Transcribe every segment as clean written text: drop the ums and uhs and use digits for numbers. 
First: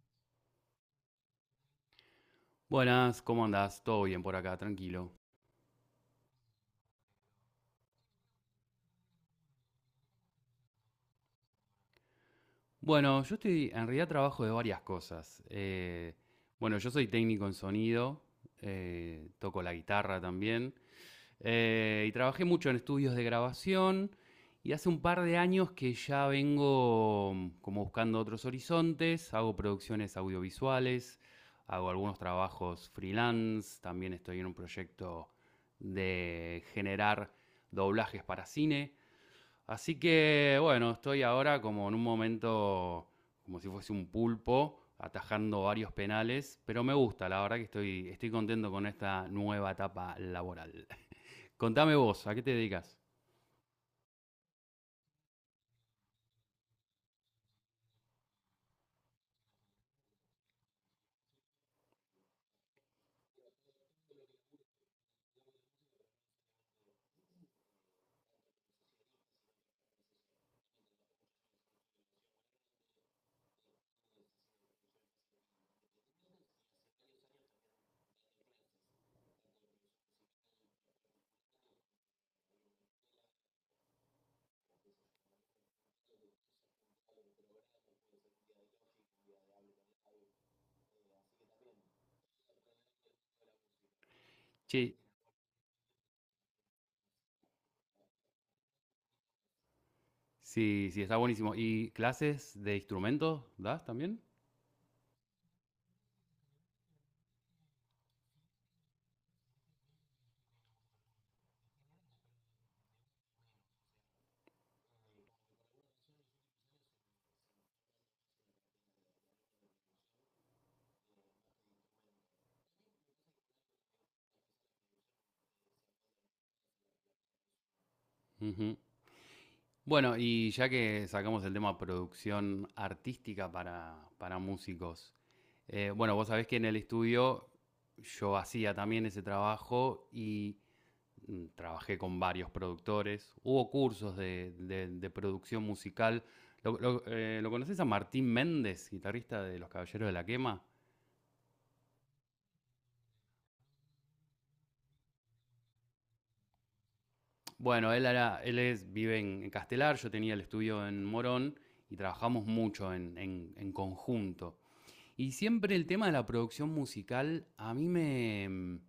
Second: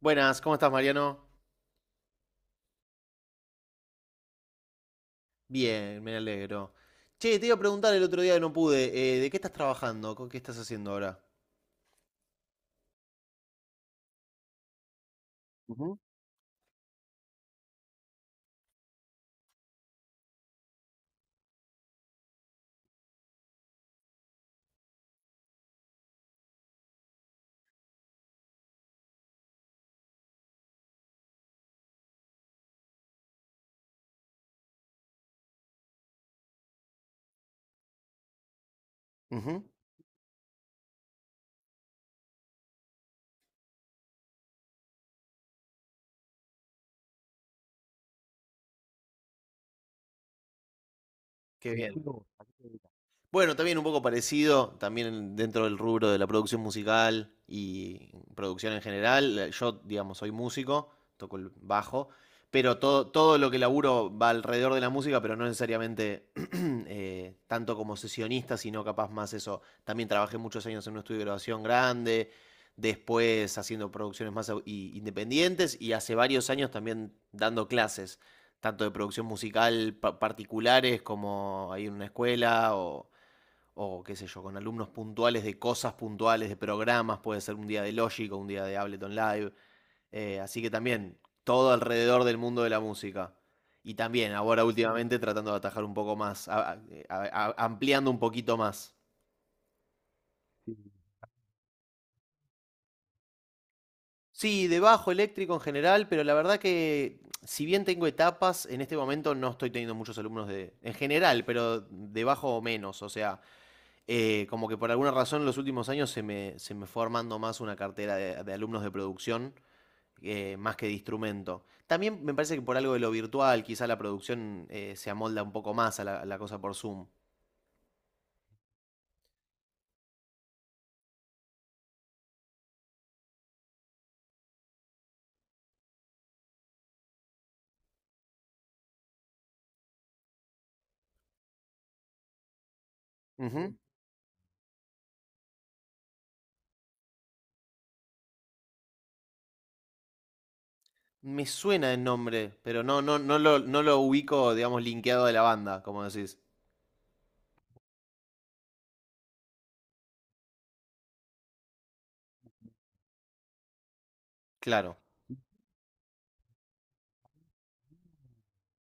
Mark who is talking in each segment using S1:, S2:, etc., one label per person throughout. S1: Buenas, ¿cómo estás, Mariano?
S2: Buenas, ¿cómo andás? Todo bien por acá, tranquilo.
S1: Bien, me alegro. Che, te iba a preguntar el otro día que no pude, ¿de qué estás trabajando? ¿Con qué estás haciendo ahora?
S2: Bueno, yo estoy, en realidad trabajo de varias cosas.
S1: Ujú.
S2: Bueno, yo soy técnico en sonido, toco la guitarra también, y trabajé mucho en estudios de grabación, y hace un par de años que ya vengo como buscando otros horizontes, hago producciones audiovisuales, hago algunos trabajos freelance, también estoy en un proyecto de generar doblajes para cine.
S1: Ujú.
S2: Así que bueno, estoy ahora como en un momento, como si fuese un pulpo, atajando varios penales, pero me gusta, la verdad que estoy contento con esta nueva etapa laboral.
S1: Qué bien.
S2: Contame vos, ¿a qué te dedicas?
S1: Bueno, también un poco parecido, también dentro del rubro de la producción musical y producción en general. Yo, digamos, soy músico, toco el bajo, pero todo lo que laburo va alrededor de la música, pero no necesariamente tanto como sesionista, sino capaz más eso. También trabajé muchos años en un estudio de grabación grande, después haciendo producciones independientes y hace varios años también dando clases, tanto de producción musical particulares como ahí en una escuela o qué sé yo, con alumnos puntuales de cosas puntuales, de programas, puede ser un día de Logic o un día de Ableton Live. Así que también, todo alrededor del mundo de la música. Y también, ahora
S2: Sí,
S1: últimamente tratando de atajar un poco más, ampliando un poquito más.
S2: sí, sí, está buenísimo. ¿Y clases de instrumentos das también?
S1: Sí, de bajo eléctrico en general, pero la verdad que si bien tengo etapas, en este momento no estoy teniendo muchos alumnos de, en general, pero de bajo o menos. O sea, como que por alguna razón en los últimos años se me fue armando más una cartera de alumnos de producción más que de instrumento. También me parece que por algo de lo virtual, quizá la producción se amolda un poco más a la cosa por Zoom.
S2: Ujú. Bueno, y ya que sacamos el tema producción artística para músicos, bueno, vos sabés que en el estudio yo hacía también ese trabajo y trabajé con varios productores, hubo
S1: Ujú.
S2: cursos de producción musical. ¿Lo conoces a Martín Méndez, guitarrista de Los Caballeros de la Quema?
S1: Me suena el nombre, pero no lo ubico, digamos, linkeado de la banda, como decís.
S2: Bueno, él es, en Castelar, yo tenía el estudio en Morón y trabajamos mucho en conjunto.
S1: Claro.
S2: Y siempre el tema de la producción musical a mí me,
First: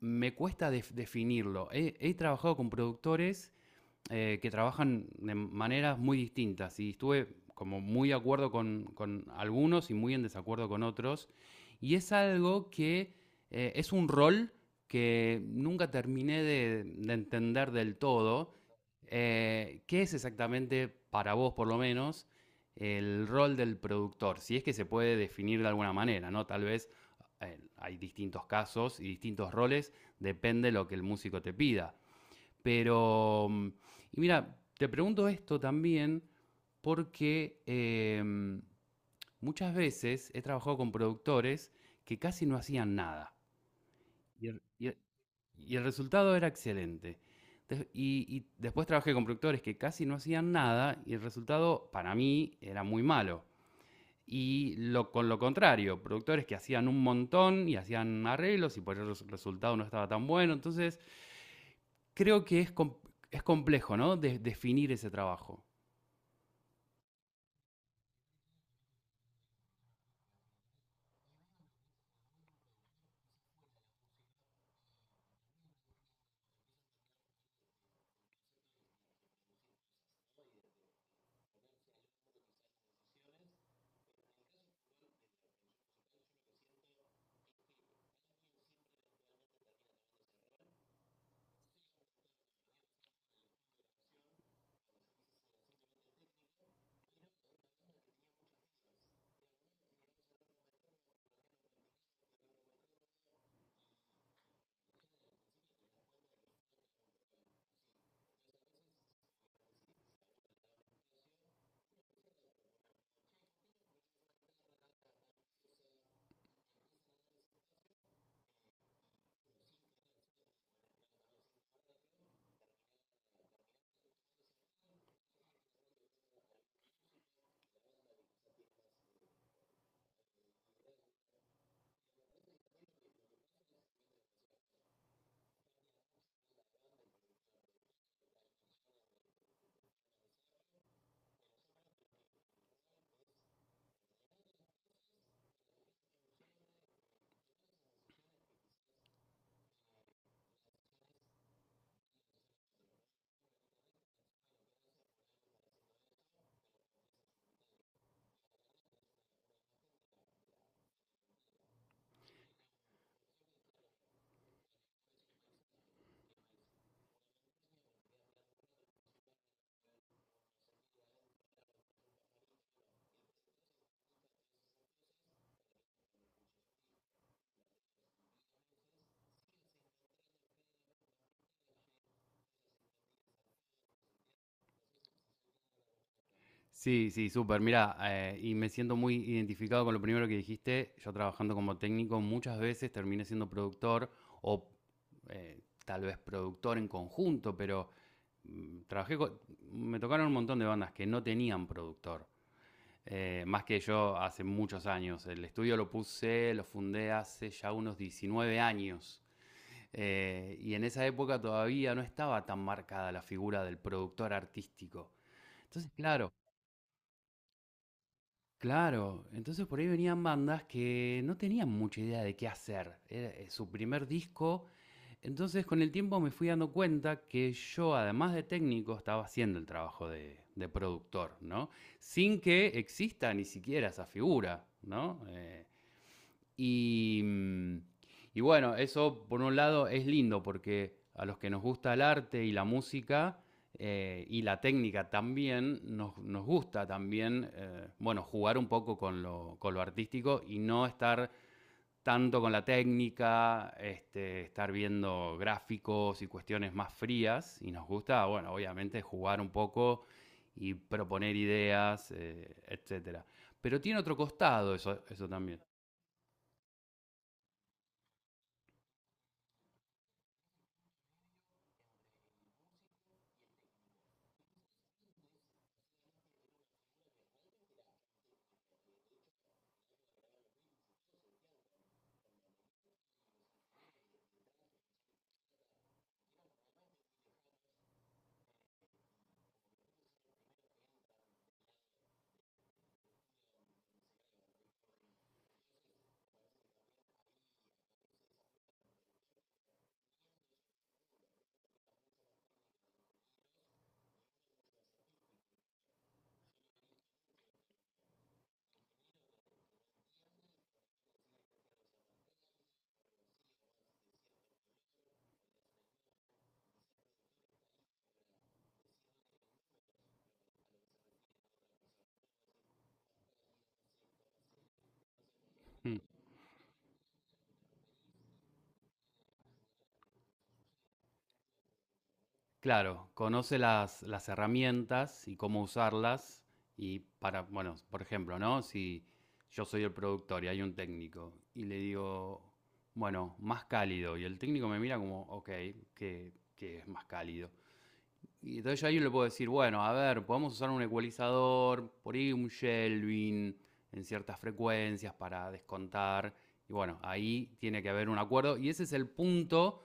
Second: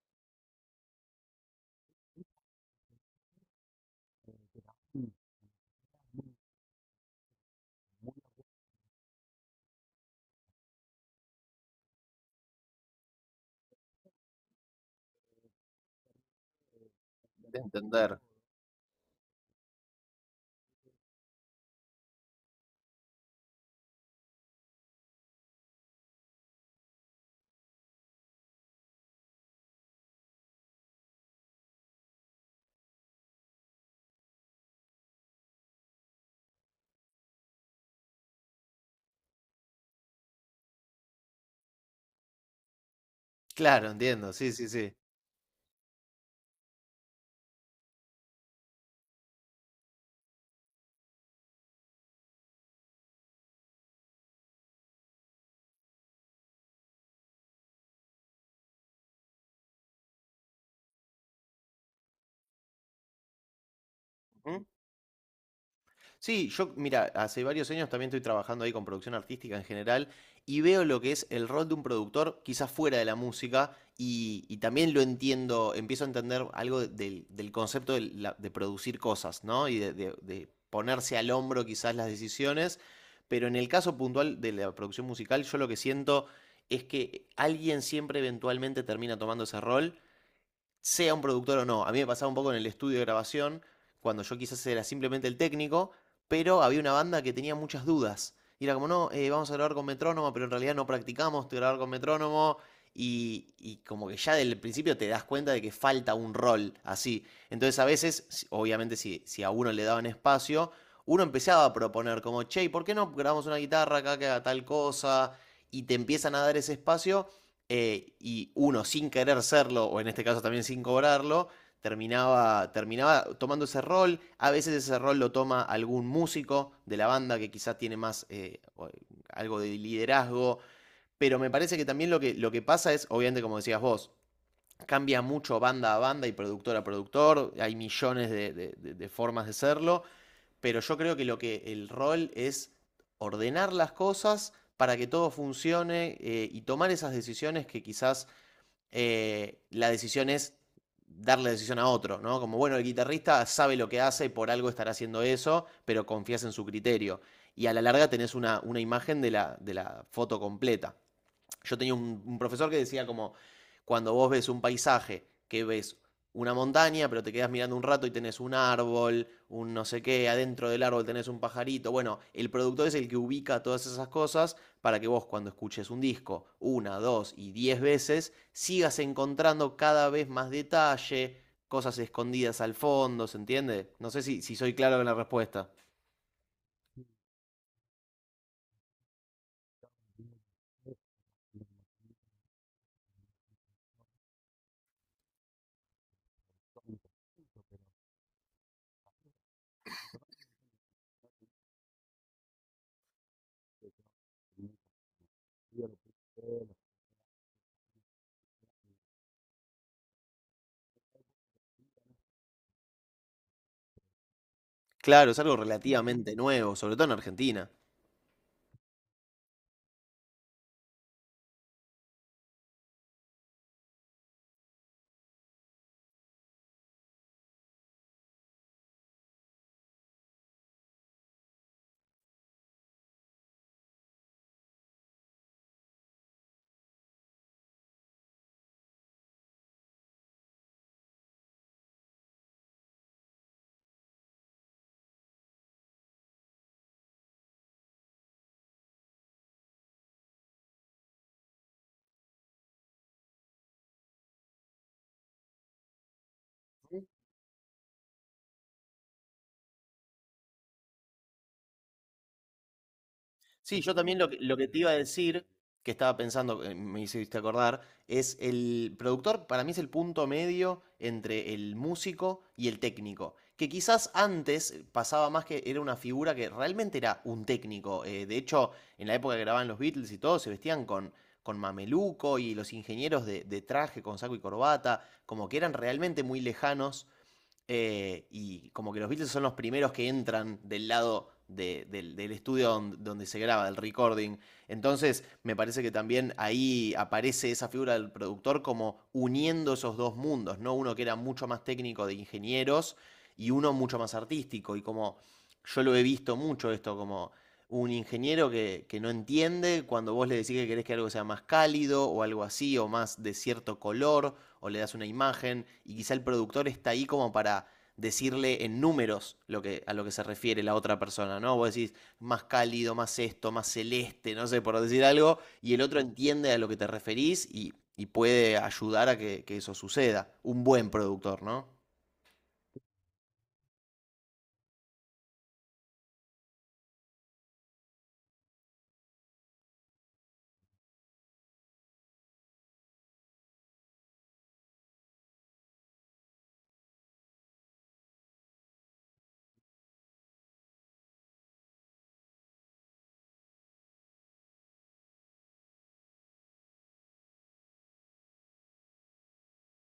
S2: me cuesta definirlo. He trabajado con productores que trabajan de maneras muy distintas y estuve como muy de acuerdo con algunos y muy en desacuerdo con otros. Y es algo que es un rol que nunca terminé de
S1: De
S2: entender del
S1: entender.
S2: todo. ¿Qué es exactamente, para vos por lo menos, el rol del productor? Si es que se puede definir de alguna manera, ¿no? Tal vez hay distintos casos y distintos roles, depende de lo que el músico te pida. Pero, y mira, te pregunto esto también porque muchas veces he trabajado con productores que casi no hacían nada.
S1: Claro, entiendo,
S2: Y
S1: sí,
S2: el,
S1: sí,
S2: y
S1: sí.
S2: el- y el resultado era excelente. Y, y después trabajé con productores que casi no hacían nada y el resultado para mí era muy malo. Y lo, con lo contrario, productores que hacían un montón y hacían arreglos y por eso el resultado no estaba tan bueno. Entonces, creo que es complejo, ¿no? Definir ese trabajo.
S1: Sí, yo, mira, hace varios años también estoy trabajando ahí con producción artística en general y veo lo que es el rol de un productor, quizás fuera de la música, y también lo entiendo, empiezo a entender algo del concepto de, de producir cosas, ¿no? Y de ponerse al hombro quizás las decisiones, pero en el caso puntual de la producción musical, yo lo que siento es que alguien siempre eventualmente termina tomando ese rol, sea un productor o no. A mí me pasaba un poco en el estudio de grabación, cuando yo quizás era simplemente el técnico, pero había una banda que tenía muchas dudas. Y era como, no, vamos a grabar con metrónomo, pero en realidad no practicamos de grabar con metrónomo. Y como que ya del principio te das cuenta de que falta un rol así. Entonces a veces, obviamente si a uno le daban espacio, uno empezaba a proponer como, che, ¿por qué no grabamos una guitarra acá que haga tal cosa? Y te empiezan a dar ese espacio, y uno sin querer serlo, o en este caso también sin cobrarlo, terminaba tomando ese rol. A veces ese rol lo toma algún músico de la banda que quizás tiene más algo de liderazgo, pero me parece que también lo que pasa es, obviamente como decías vos, cambia mucho banda a banda y productor a productor, hay millones de formas de serlo, pero yo creo que lo que el rol es ordenar las cosas para que todo funcione, y tomar esas decisiones que quizás la decisión es darle la decisión a otro, ¿no? Como, bueno, el guitarrista sabe lo que hace y por algo estará haciendo eso, pero confías en su criterio. Y a la larga tenés una imagen de la foto completa. Yo tenía un profesor que decía como, cuando vos ves un paisaje, que ves una montaña, pero te quedas mirando un rato y tenés un árbol, un no sé qué, adentro del árbol tenés un pajarito. Bueno, el productor es el que ubica todas esas cosas para que vos cuando escuches un disco una, dos y diez veces, sigas encontrando cada vez más detalle, cosas escondidas al fondo, ¿se entiende? No sé si soy claro en la respuesta.
S2: Sí, sí, súper. Mira, y me siento muy identificado con lo primero que dijiste. Yo trabajando como técnico muchas veces terminé siendo productor o tal vez productor en conjunto, pero mm, trabajé co- me tocaron un montón de bandas que no tenían productor. Más que yo hace muchos años. El estudio lo puse, lo fundé hace ya unos 19 años. Y en esa época todavía no estaba tan marcada la figura del productor artístico.
S1: Claro, es algo
S2: Entonces,
S1: relativamente nuevo, sobre todo en Argentina.
S2: claro. Entonces por ahí venían bandas que no tenían mucha idea de qué hacer. Era su primer disco. Entonces con el tiempo me fui dando cuenta que yo, además de técnico, estaba haciendo el trabajo de productor, ¿no? Sin que exista ni siquiera esa figura, ¿no? Y, mm, y bueno, eso por un lado es lindo porque a los que nos gusta el arte y la música y la técnica también, nos gusta también, bueno, jugar un poco con lo artístico y no estar tanto con la técnica, este, estar viendo gráficos y cuestiones más frías. Y nos gusta, bueno, obviamente jugar un poco y proponer ideas, etcétera. Pero
S1: Sí, yo
S2: tiene otro
S1: también lo que
S2: costado
S1: te iba a
S2: eso
S1: decir,
S2: también.
S1: que estaba pensando, me hiciste acordar, es el productor, para mí es el punto medio entre el músico y el técnico. Que quizás antes pasaba más que era una figura que realmente era un técnico. De hecho, en la época que grababan los Beatles y todo, se vestían con mameluco y los ingenieros de traje, con saco y corbata, como que eran realmente muy lejanos, y como que los Beatles son los primeros que entran del lado del estudio donde se graba, del recording. Entonces, me parece que también ahí aparece esa figura del productor como uniendo esos dos mundos, ¿no? Uno que era mucho más técnico de ingenieros y uno mucho más artístico. Y como yo lo he visto mucho esto, como un ingeniero que no entiende cuando vos le decís que querés que algo sea más cálido o algo así, o más de cierto color o le das una imagen y quizá el productor está ahí como para decirle en números a lo que se refiere la otra persona, ¿no? Vos decís más cálido, más esto, más celeste, no sé, por decir algo, y el
S2: Mm.
S1: otro entiende a lo que te referís y puede ayudar a que eso suceda. Un buen productor, ¿no?
S2: Claro, conoce las herramientas y cómo usarlas y para, bueno, por ejemplo, ¿no? Si yo soy el productor y hay un técnico y le digo, bueno, más cálido y el técnico me mira como, ok, que es más cálido. Y entonces yo ahí le puedo decir, bueno, a ver, podemos usar un ecualizador, por ahí un shelving en ciertas frecuencias para descontar. Y bueno, ahí tiene que haber un acuerdo. Y ese es el punto,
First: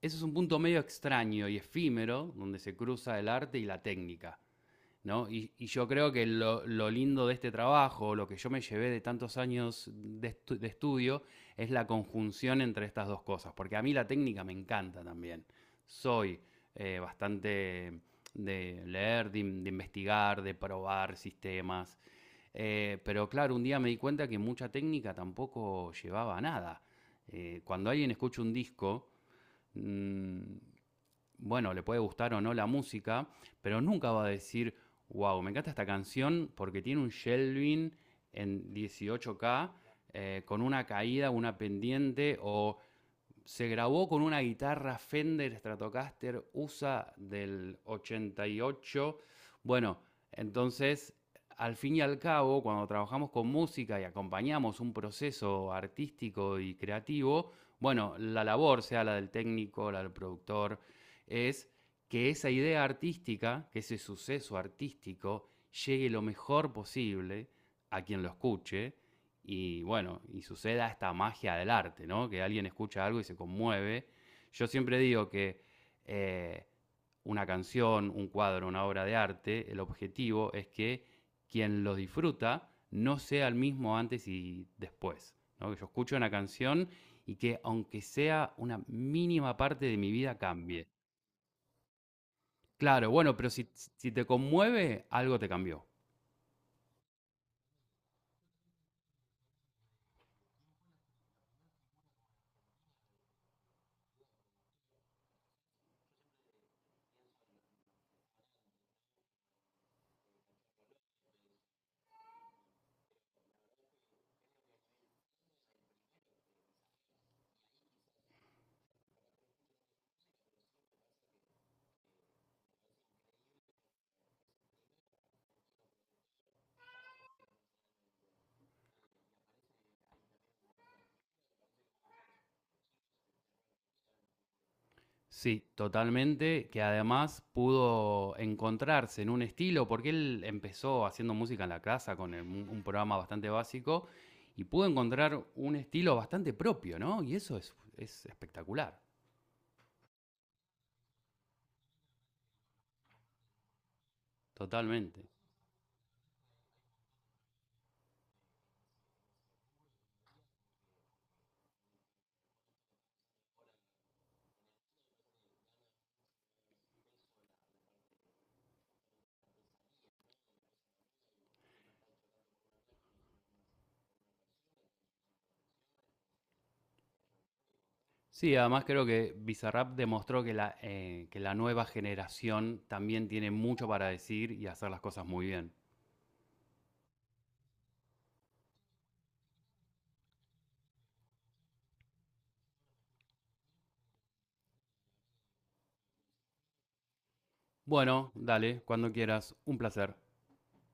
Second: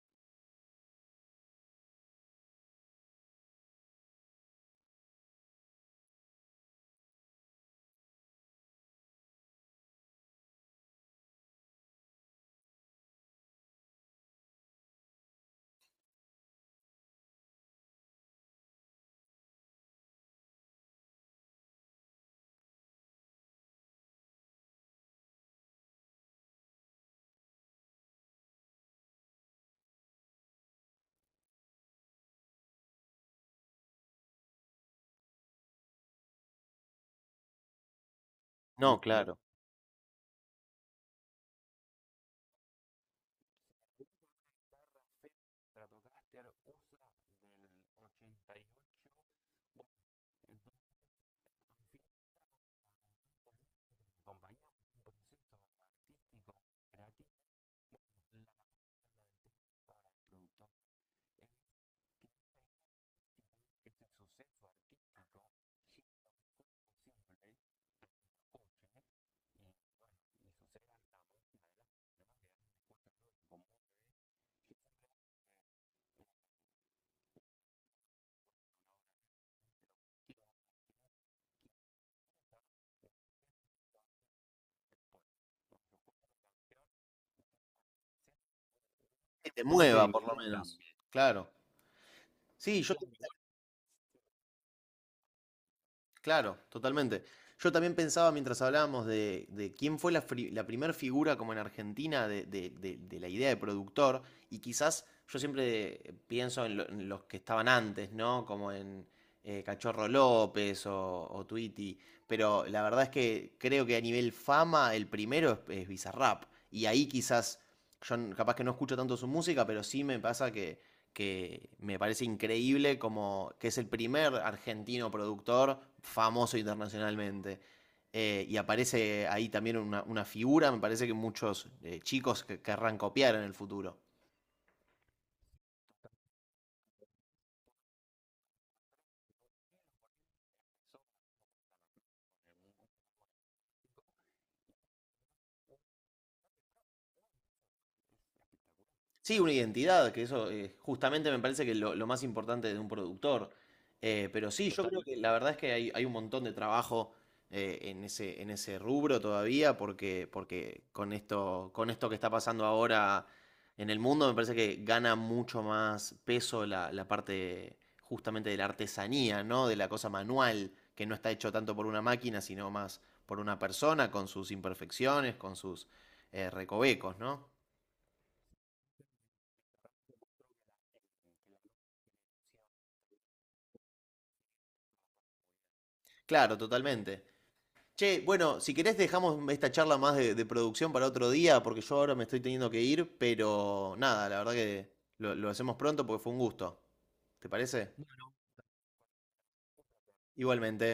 S2: eso es un punto medio extraño y efímero donde se cruza el arte y la técnica, ¿no? Y yo creo que lindo de este trabajo, lo que yo me llevé de tantos años estudio, es la conjunción entre estas dos cosas, porque a mí la técnica me encanta también. Soy bastante de leer, investigar, de probar sistemas, pero claro, un día me di cuenta que mucha técnica tampoco llevaba a nada. Cuando alguien escucha un disco, mm, bueno, le puede gustar o no la música, pero nunca va a decir, wow, me encanta esta canción porque tiene un shelving en
S1: No, claro.
S2: 18K con una caída, una pendiente o se grabó con una guitarra Fender Stratocaster USA del 88. Bueno, entonces, al fin y al cabo, cuando trabajamos con música y acompañamos un proceso artístico y creativo, bueno, la labor, sea la del técnico, la del productor, es que esa idea artística, que ese suceso artístico, llegue lo mejor posible a quien lo escuche y bueno, y suceda esta magia del arte, ¿no? Que alguien escucha algo y se conmueve. Yo siempre digo que eh, una canción, un cuadro, una obra de arte, el objetivo es que quien los disfruta no sea el mismo antes y después, ¿no? Que yo escucho una canción y que aunque sea una
S1: Que
S2: mínima
S1: te
S2: parte de
S1: mueva,
S2: mi
S1: por lo
S2: vida
S1: menos.
S2: cambie.
S1: Claro. Sí, yo.
S2: Claro, bueno, pero si, si te conmueve, algo te cambió.
S1: Claro, totalmente. Yo también pensaba mientras hablábamos de quién fue la primer figura como en Argentina de, de la idea de productor, y quizás yo siempre pienso en, en los que estaban antes, ¿no? Como en Cachorro López o Tweety, pero la verdad es que creo que a nivel fama el primero es Bizarrap, y ahí quizás yo capaz que no escucho tanto su música, pero sí me pasa que me parece increíble como que es el primer argentino productor famoso internacionalmente. Y aparece ahí también una figura, me parece que muchos chicos que querrán copiar en el futuro.
S2: Sí, totalmente, que además pudo encontrarse en un estilo, porque él empezó haciendo música en la casa con un programa bastante básico y pudo encontrar un estilo bastante propio, ¿no? Y eso es espectacular,
S1: Sí, una identidad, que eso justamente me parece que es lo más importante de un productor. Pero sí, yo creo. Totalmente. Que
S2: totalmente.
S1: la verdad es que hay un montón de trabajo en ese rubro todavía, porque, porque con esto que está pasando ahora en el mundo, me parece que gana mucho más peso la, la parte justamente de la artesanía, ¿no? De la cosa manual, que no está hecho tanto por una máquina, sino más por una persona, con sus imperfecciones, con sus recovecos, ¿no?
S2: Sí, además creo que Bizarrap demostró que que la nueva generación también tiene mucho para decir y hacer las cosas muy bien.
S1: Claro, totalmente. Che, bueno, si querés dejamos esta charla más de producción para otro día, porque yo ahora me estoy teniendo que ir, pero nada, la verdad que lo hacemos pronto porque fue un gusto. ¿Te parece?
S2: Bueno, dale, cuando quieras, un placer.
S1: Igualmente.